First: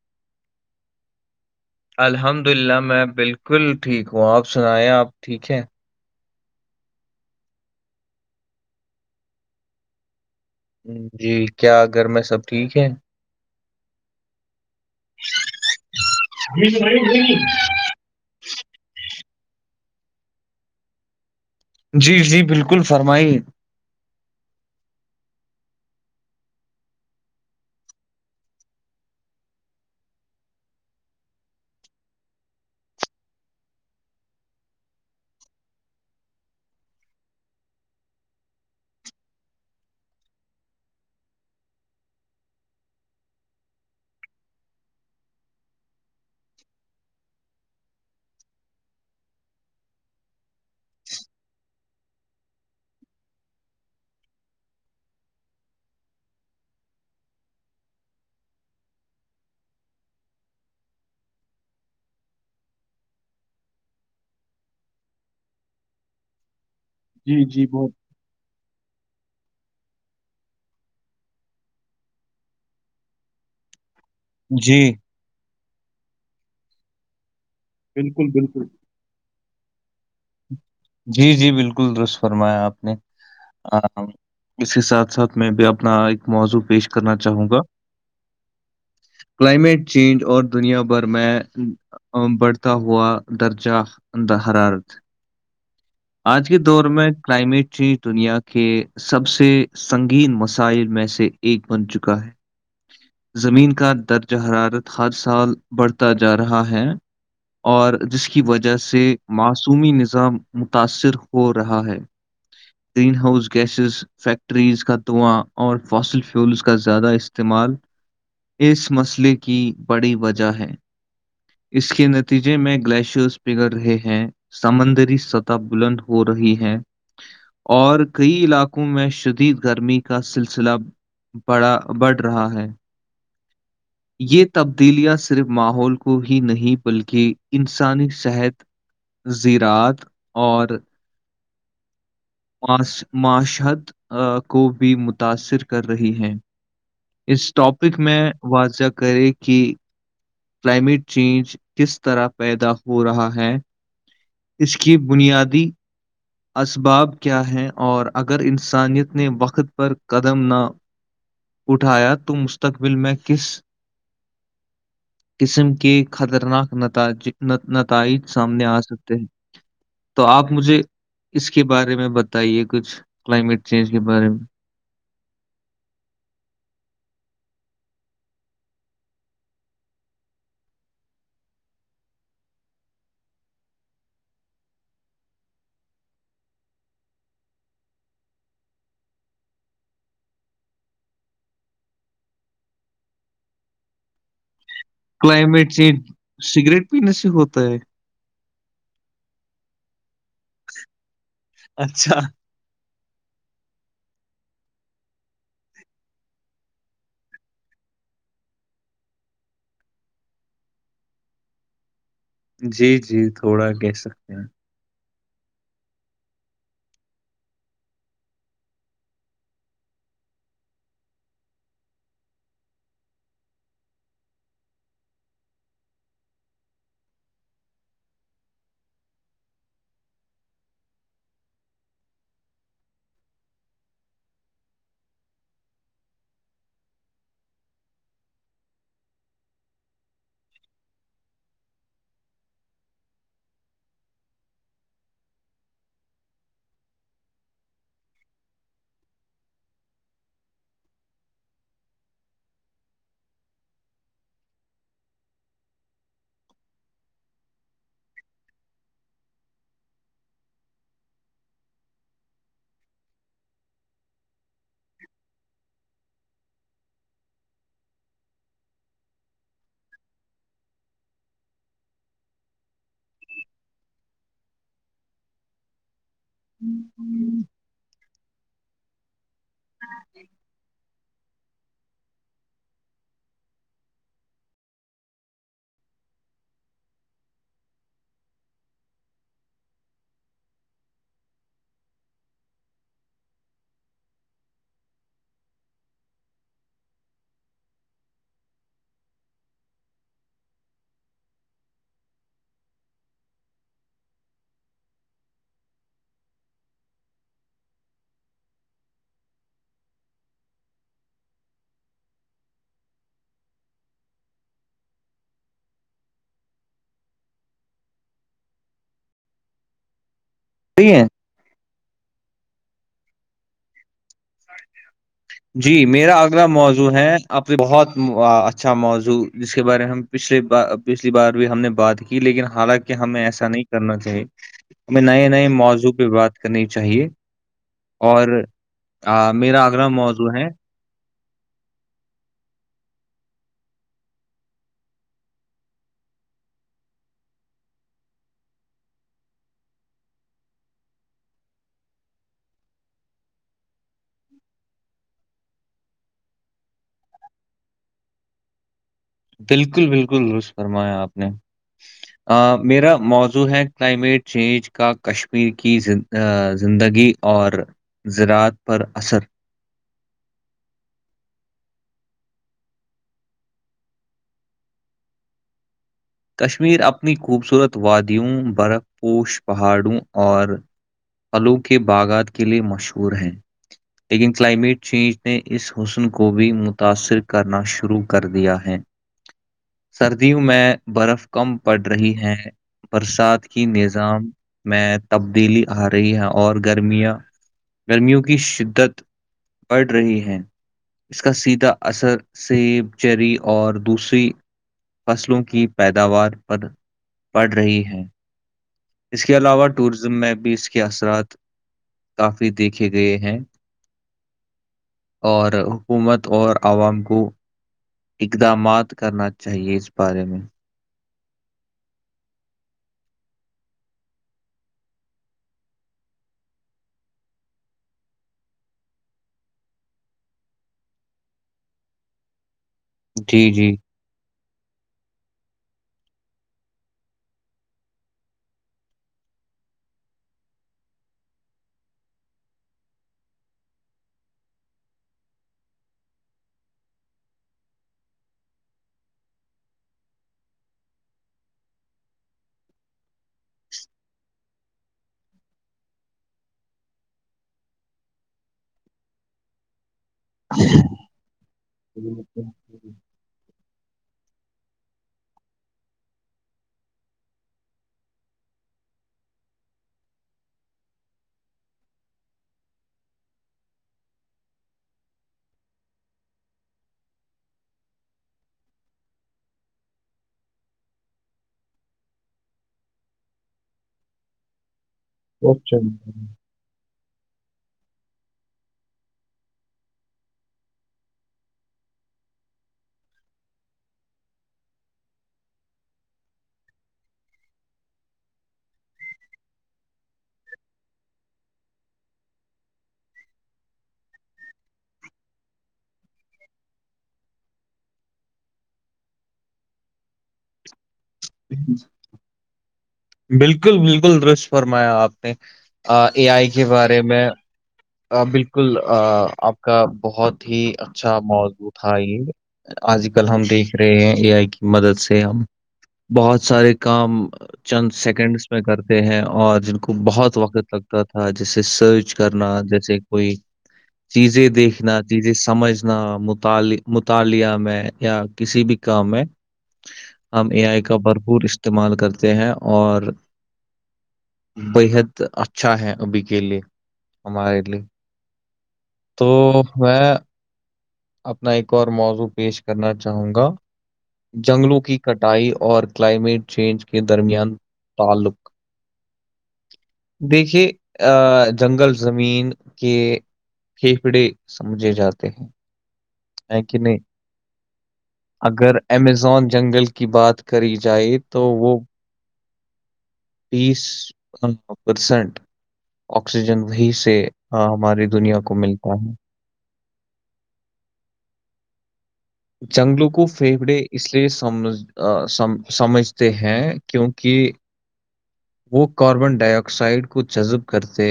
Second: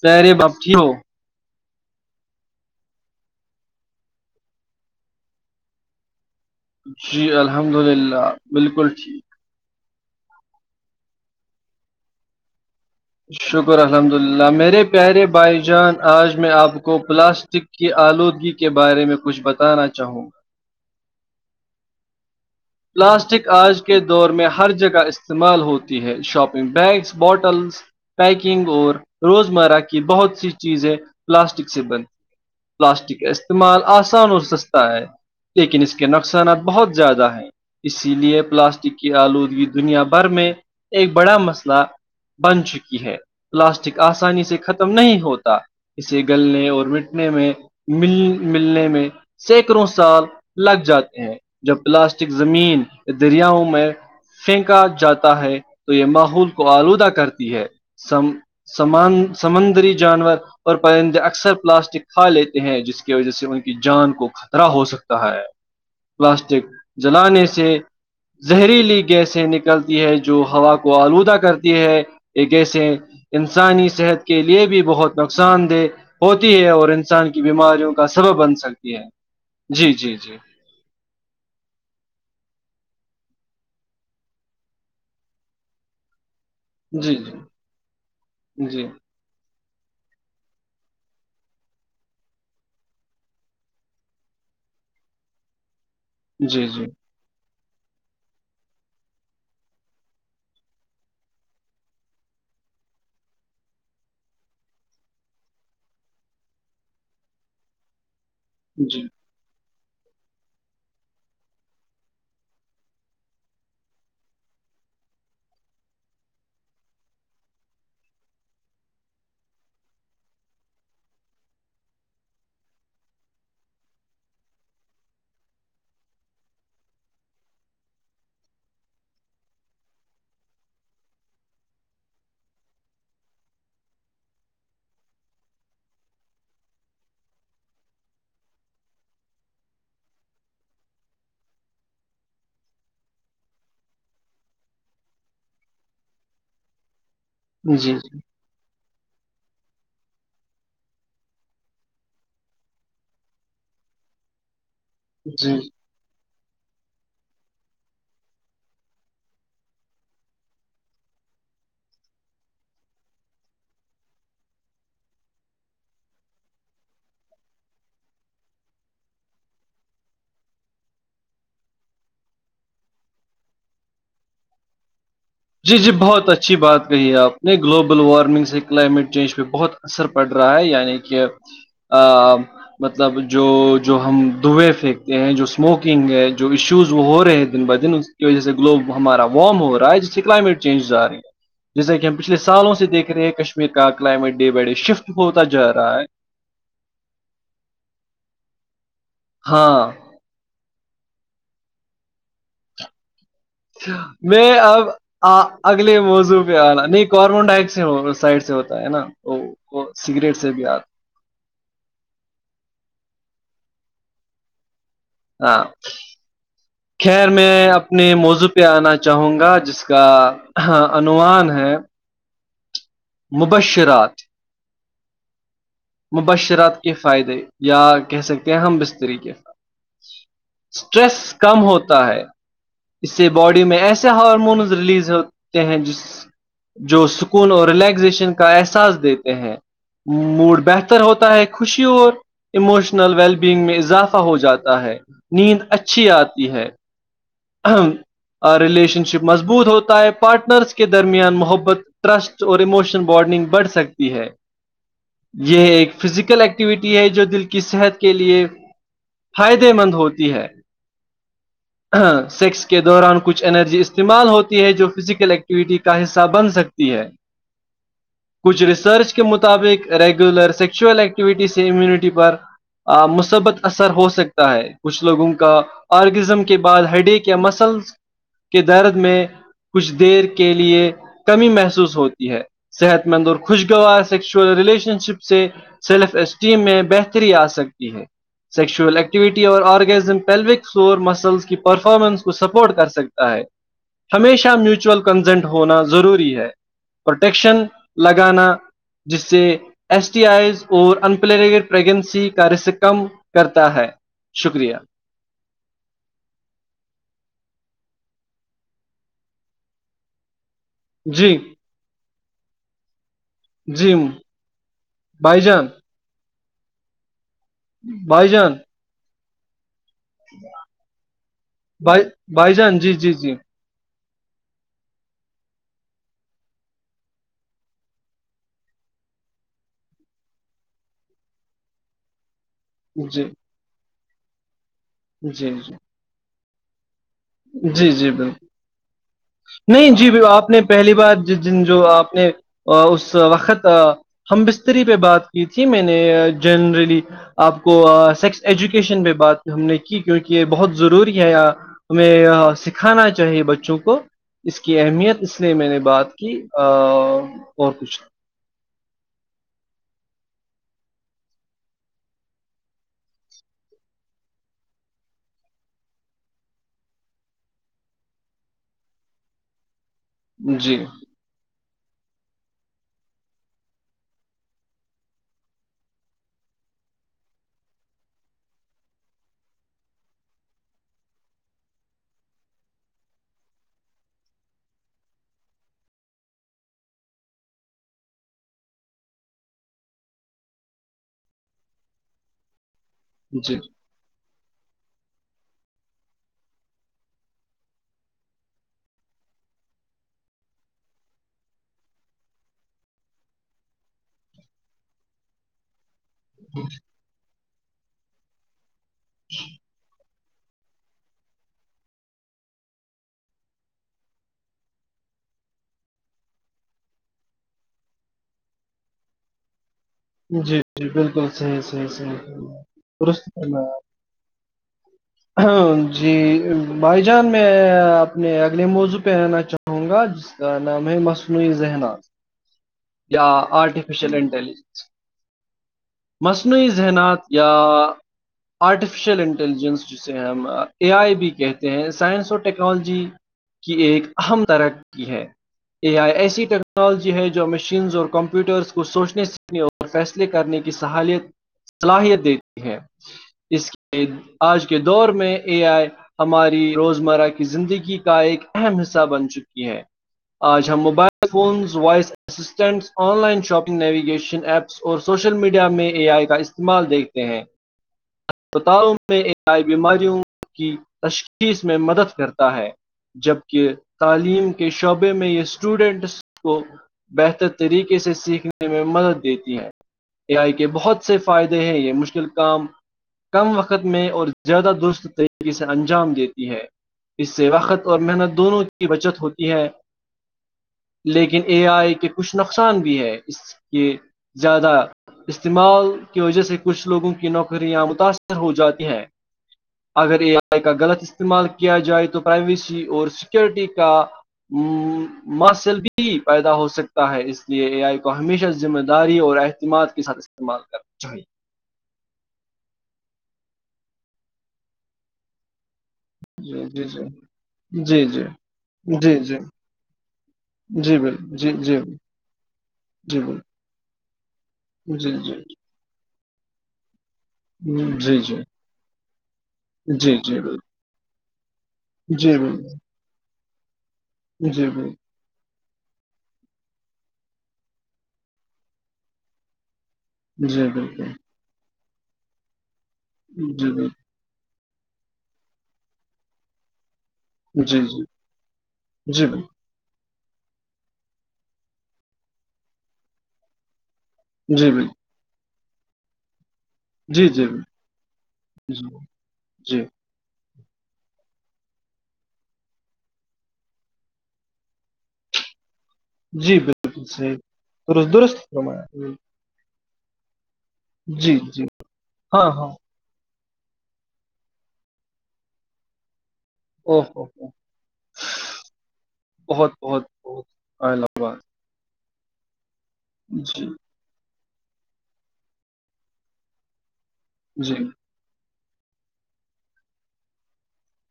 پرے باپچ ہو [inaudible] الحمد للہ میں بالکل ٹھیک ہوں آپ سنایں آپ ٹھیک ہے جی الحمد للہ بالکل ٹھیک جی کیا گھر میں سب ٹھیک ہے شکر الحمد للہ میرے پیارے بھائی جان آج میں آپ کو پلاسٹک کی آلودگی کے بارے میں کچھ بتانا چاہوںا جی جی بالکل فرمائیے پلاسٹک آج کے دور میں ہر جگہ استعمال ہوتی ہے شاپنگ بیگس بوٹلس پیکنگ اور روزمرہ کی بہت سی چیزیں پلاسٹک سے بند پلاسٹک کا استعمال آسان اور سستا ہے لیکن اس کے نقصانات بہت زیادہ ہیں اسی لیے پلاسٹک کی آلودگی دنیا بھر میں ایک بڑا مسئلہ بن چکی ہے پلاسٹک آسانی سے ختم نہیں ہوتا اسے گلنے اور مٹنے میں مل ملنے میں سینکڑوں سال لگ جاتے ہیں جب پلاسٹک زمینیا دریاؤں میں پھینکا جاتا ہے تو یہ ماحول کو آلودہ کرتی ہے سم سمان سمندری جانور اور پرندے اکثر پلاسٹک کھا لیتے ہیں جس کی وجہ سے ان کی جان کو خطرا ہو سکتا ہے پلاسٹک جی جلانے جی سے بہت زہریلی گیسیں نکلتی ہے جو ہوا کو آلودہ کرتی ہے ایک ایسے ہیں انسانی صحت کے لیے جی بھی بہت نقصان دہ ہوتی ہے اور انسان کی بیماریوں کا بالکل سبب بن بالکل سکتی ہے جی جی جی جی جی بالکل درست فرمایا آپ نے ہ اس کے ساتھ ساتھ میں بھی اپنا ایک موضوع پیش جی کرنا چاہوں گا جی جی کلائمیٹ چینج اور دنیا بھر میں بڑھتا ہوا درجہ اندہ حرارت آج کے دور جی میں کلائمیٹ چینج دنیا کے سب سے سنگین مسائل میں سے ایک بن چکا ہے زمین کا درج حرارت ہر سال بڑھتا جا رہا ہے اور جس کی وجہ سے جی ماسک و نظام متاثر ہو رہا ہے گرین ہاؤس گیسز فیکٹریز کا دواں اور فاسل فیولز کا زیادہ استعمال اس مسئلے کی بڑی وجہ ہے اس کے نتیجے میں گلیشیرس بگڑ رہے ہیں سمندری سطح بلند ہو رہی ہے اور کئی علاقوں میں شدید گرمی کا سلسلہ بڑھ رہا ہے یہ تبدیلیاں صرف ماحول کو ہی نہیں بلکہ انسانی صحت زذراعت اور معاشت کو بھی متاثر کر رہی ہیں اس جی ٹاپک میں واضح کرے کہ کلائمیٹ چینج کس طرح پیدا ہو رہا ہے اس کی جی بنیادی اسباب کیا ہیں اور اگر انسانیت نے وقت پر قدم نہ اٹھایا تو مستقبل میں کس قسم کے خطرناک نتج نتائج سامنے آ سکتے ہیں تو آپ مجھے اس کے بارے میں بتائیے کچھ کلائمیٹ چینج کے بارے میں جی جی بہت اچھی بات کہی ہے آپ نے گلوبل وارمنگ سے کلائمیٹ چینج پہ بہت اثر پڑ رہا ہے یعنی کہ آ مطلب جو جو ہم دھوئے پھینکتے ہیں جو اسموکنگ ہے جو ایشوز وہ ہو رہے ہیں دن بہ دن کی وجہ سے گلوب ہمارا وارم ہو رہا ہے ج کلائمیٹ چینجز آ رہی ہیں جیسا کہ ہم پچھے سالوں سے دیک رہے ہیں کشمیر کا climate day by day shift ہوتا کلائمیٹ جا رہا ہے چینج سگریٹ پینے سے ہوتا ہے ہاں اچھا میں اب اگلے موضوع پہ آنا نہیں کاربن ڈائیکسڈ سائڈ سے ہوتا ہے نا وہ وہ سگریٹ سے بھی آتا جی جی تھوڑا کہہ سکتے ہیں ہاں جی خیر میں اپنے موضوع پہ آنا چاہوں گا جس کا انوومان ہے مبشرات مبشرات کے فائدے یا کہہ سکتے ہیں ہم بستری کے فائد اسٹریس کم ہوتا ہے اس سے باڈی میں ایسے ہارمونز ریلیز ہوتے ہیں جس جو سکون اور ریلیکزیشن کا احساس دیتے ہیں موڈ بہتر ہوتا ہے خوشی اور اموشنل ویلبینگ میں اضافہ ہو جاتا ہے نیند اچھی آتی ہے ریلیشن شپ مضبوط ہوتا ہے پارٹنرس کے درمیان محبت ٹرسٹ اور اموشن بارڈنگ بڑھ سکتی ہے یہ ایک فزیکل ایکٹیویٹی ہے جو دل کی صحت کے لیے فائدے مند ہوتی ہے سیکس کے دوران کچھ انرجی استعمال ہوتی ہے جو فزیکل ایکٹیویٹی کا حصہ بن سکتی ہے [inaudible] کچھ ریسرچ کے مطابق ریگولر سیکسوئل ایکٹیویٹی سے امیونٹی پر مثبت اثر ہو سکتا ہے کچھ لوگوں کا آرگزم کا کے بعد ہڈی کےیا مسلس کے درد میں کچھ دیر کے لیئے کمی محسوس ہوتی ہے صحت مند اور خوشگوار سیکچوئل ریلیشن شپ سے سیلف اسٹیم میں بہتری آ سکتی ہے سیکشوئل ایکٹیوٹی اور orgasm pelvic floor muscles performance کو سپورٹ کر سکتا ہے ہمیشہ میوچئل کنزنٹ ہونا ضروری ہے پروٹیکشن لگانا جس سے ایسٹی آئیز اور انپلڈ پرگنسی کا رس کم کرتا ہے شکریہ جی جیم بھائی جان بھائی جان ج نہیںی ہے بھائی بھائی جان جی جی جی جی میرا اگلا موضوع ہے آب بہت اچھا موضوع جس کے بارے میں ہم پچھلی بار پچھلی بار بھی ہم نے بات کی لیکن حالانکہ کہ ہمیں جی ایسا نہیں کرنا چاہیے ہمیں نئے نئے جی موضوع پہ بات کرنی چاہیے جی جی جی اور بالکل میرا آگر نہیں جی موضو بال- آپ نے پہلی بار جن جو آپ نے اس وقت ہم بستری پہ بات کی تھی میں نے جنرلی آپ کو سیکس ایجوکیشن پہ بات ہم نے کی کیونکہ یہ بہت ضروری ہے ہمیں سکھانا چاہیے بچوں کو اس کی اہمیت اس لیے میں نے بات کی اور کچھ بالکل بالکل رس فرمایا آپ نے میرا موضوع ہے کلائمیٹ چینج کا کشمیر کی زندگی اور زراعت پر اثر جی کشمیر اپنی خوبصورت وادیوں برف پوش پہاڑوں اور پلو کے باغات کے لیے مشہور ہیں لیکن کلائمیٹ چینج نے اس حسن کو بھی متاثر کرنا شروع کر دیا ہے سردیوں میں برف کم پڑ رہی ہے برسات جی کی نز ایگزام میں تبدیلی آ رہی ہے اور گرمیاں گرمیوں کی شدت بڑھ رہی ہے اس کا سیدھا اثر سیب چری اور دوسری فصلوں کی پیداوار پر پڑ رہی ہے اس کے علاوہ ٹوریزم میں بھی اس کے اثرات کافی دیکھے گئے ہیں اور حکومت اور عوام کو اقدامات کرنا چاہیے اس بارے میں جی جی بالکل صحیح صحیح صحیح درست کرنا ہاں جی بھائی جان میں اپنے اگلے موضوع پہ آنا چاہوں گ ہ گا جس کا نام ہے مصنوعی ذہنات یا جی جی آرٹیف ایشل انلیجنس مصنوعی ذہنات یا آرٹیفیشل انٹیلیجنس جسے ہم اے آئی بھی کہتے ہیں سائنس اور ٹیکنالوجی کی ایک اہم ترقی ہے اے آئی ایسی ٹیکنالوجی ہے جو مشینس اور کمپیوٹرس کو سوچنے سیکھنے اور فیصلے کرنے کی صلاحیت دیتی ہے اس کے آج کے دور میں اے آئی ہماری روزمرہ کی زندگی کا ایک اہم حصہ بن چکی ہے آج ہم mobile phone voice assistant online shopping navigation apps اور سوشل میڈیا میں اے آئی کا استعمال دیکھتے ہیں اسپتالوں میں آئی بیماریوں کی تشخیص میں مدد کرتا ہے جبک تعلیم کے شعبے میں یہ اسٹوڈنٹس کو بہتر طریقے سے سیکھنے میں مدد دیتی ہیں اے آئی کے بہت سے فائدے ہیں یہ مشکل کام کم وقت میں اور زیادہ درست طریقے سے اوکے انجام دیتی ہے اس سے وقت اور محنت دونوں کی بچت ہوتی ہے لیکن اے آئی کے کچھ نقصان بھی ہے کی زیادہ استعمال کی وجہ سے کچھ لوگوں کی نوکری یاں متاثر ہو جاتی ہیں اگر اے آئی کا غلط استعمال کیا جائے تو پرائیویسی اور سیکورٹی کا ماسلگی پیدا ہو سکتا ہے اس لیے اے آئی کو ہمیشہ ذمہ داری اور اعتماد کے ساتھ استعمال کرنا چاہیے ا بالکل بالکل درش فرمایا آپ نے اے آئی کے جی جی بارے میں جی جی بالکل جی جی آپ کا بہت ہی جی بل اچھا جی موضوع جی تھا یہ آج جی کل بل ہم دیکھ رہے ہیں اے آئی کی مدد جی سے جی ہم بہت سارے کام چند جی جی سیکنڈس میں کرتے ہیں اور جن کو جی بہت جی بل وقت لگتا تھا جیسے سرچ جی کرنا بل جیسے کوئی چیزیں جی بل دیکھنا جی جی سمجھنا مطالع مطالعہ میں یا کسی بھی کام میں ہم جی اے آئی کا بالکل بھرپور استعمال کرتے ہیں اور جی جی بےحد اچھا ہے ابھی کے لیے ہمارے جی جی تو جی بل میں اپنا ایک اور موضوع پیش کرنا چاہوں گا جی جنگلوں بل کی کٹائی اور کلائمیٹ چینج کے جی جی درمیان تعلق بل جی دیکھیے ا جنگل زمین کے پھیپھڑے سمجھے جاتے ہیں جی ہے کہ نہیں بالکل صحیح درست درست اگر فرمایا امیزون جنگل کی بات کری جائے جی تو جی ہاں ہاں تیس پرسنٹ آکسیجن وہی اوہ سے اوہ اوہ، ہماری دنیا کو ملتا ہے بہت بہت بہت ال آباد جنگلوں کو جی پھیپڑے اس لیے سمجھم سمجھتے ہیں کیونکہ جی وہ کاربن ڈائی آکسائڈ کو جذب کرتے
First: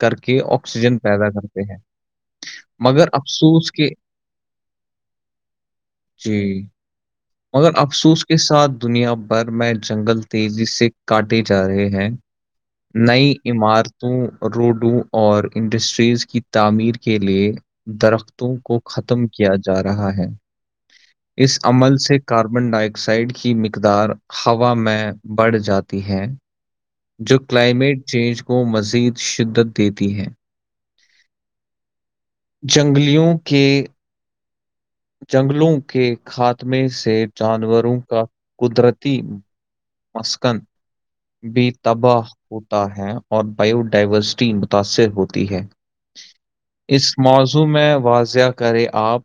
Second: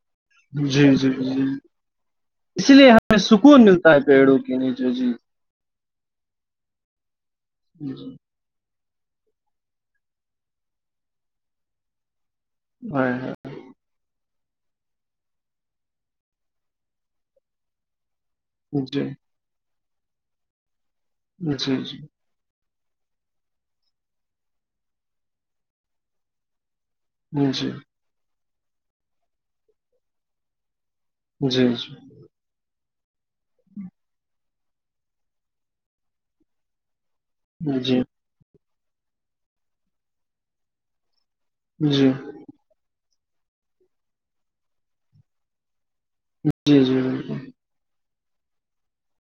کر کے آکسیجن پیدا کرتے ہیں اس لیے مگر ہمیں سکون افسوس ملتا کے ہے پیڑوں کے نیچے جی جی مگر جی افسوس کے ساتھ دنیا بھر میں جنگل تیزی سے کاٹے جا رہے ہیں ہائے نئی ہائے، عمارت تو روڈوں اور انڈسٹریز کی تعمیر کے لیے درختوں کو جی ختم کیا جا رہا ہے اس جی عمل جی سے کاربن ڈائی آکسائڈ کی مقدار ہوا میں بڑھ جاتی ہے جو جی کلائمیٹ چینج کو مزید شدت دیتی ہے جی جی جنگلیوں کے جنگلوں کے خاتمے سے جی جانوروں جی کا قدرتی مثک بی تباہ جی ہوتا ہے اور بایو ڈائیورسٹی متاثر ہوتی ہے جی اس بالکل موضوع میں واضح کرے آپ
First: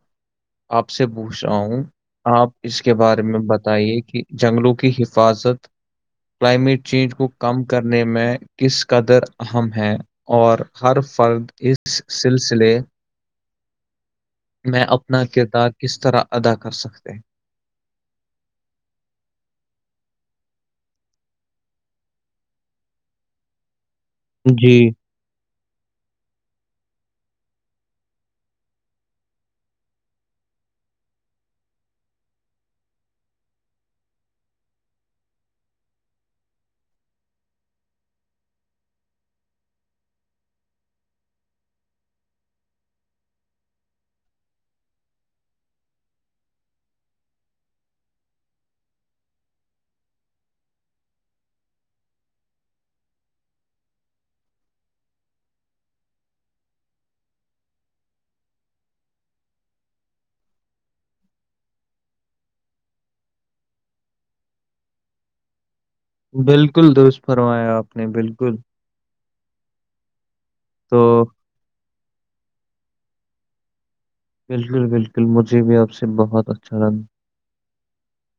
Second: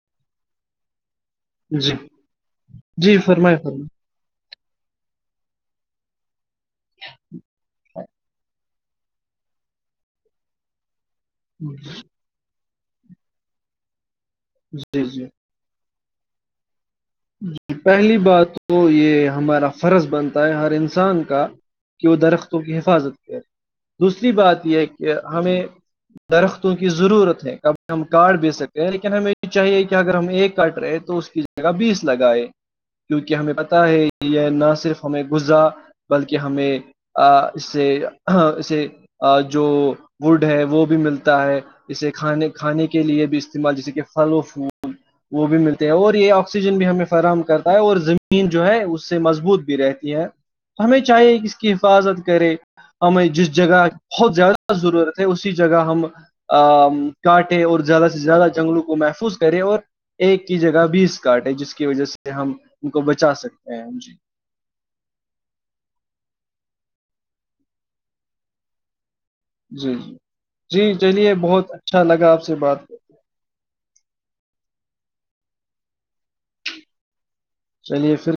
آپ سے پوچھ رہا ہوں جی آپ اس کے جی بارے میں فرمائیں بتائیے فرمائیں کہ جنگلوں کی حفاظت کلائمیٹ چینج کو کم کر نے میں کس قدر اہم ہے اور ہر فرد اس سے سلسلے میں جی اپنا جی کردار کس طرح ادا کر سکتے ہیں ج پہلی بات تو یہ ہمارا فرض بنتا ہے ہر انسان کا کہ وہ درختوں کی حفاظت کر دوسری ہیں بات یہ ہے جی کہ ہمیں درختوں کی ضرورت ہے کبھی ہم کارڈ بھیے سکتے ہیں لیکن ہمیں یہ چاہیے کہ اگر ہم ایک کاٹ رہے تو اس کی جگہ بیس لگاائے کیونکہ ہمیں پتہ ہے یہ نہ صرف ہمیں غذا بلکہ ہمیں اس سے اسے جو ووڈ ہے وہ بھی ملتا ہے اسے کھانے کھانے کے لیے بھی استعمال جیسے کہ پھل و پھول وہ بھی ملتے ہیں اور یہ آکسیجن بھی ہمیں فراہم کرتا ہے اور زمین جو ہے اس سے مضبوط بھی رہتی ہے ہمیں چاہیے کس کی حفاظت کرے ہمیں جس جگہ بہت زیادہ ضرورت ہے اسی جگہ ہم ا کاٹے اور زیادہ سے زیادہ جنگلوں کو محفوظ کرے اور ایک کی جگہ بیس کاٹ ہے جس کی وجہ سے ہم ان کو بچا سکتے ہیں جی بالکل دوست فرمایا آپ نے بالکل جی جی جی تو چلیے بہت اچھا لگا آپ سے بات کر بالکل بالکل مجھے بھی آپ سے بہت اچھا لگ چلیے پھر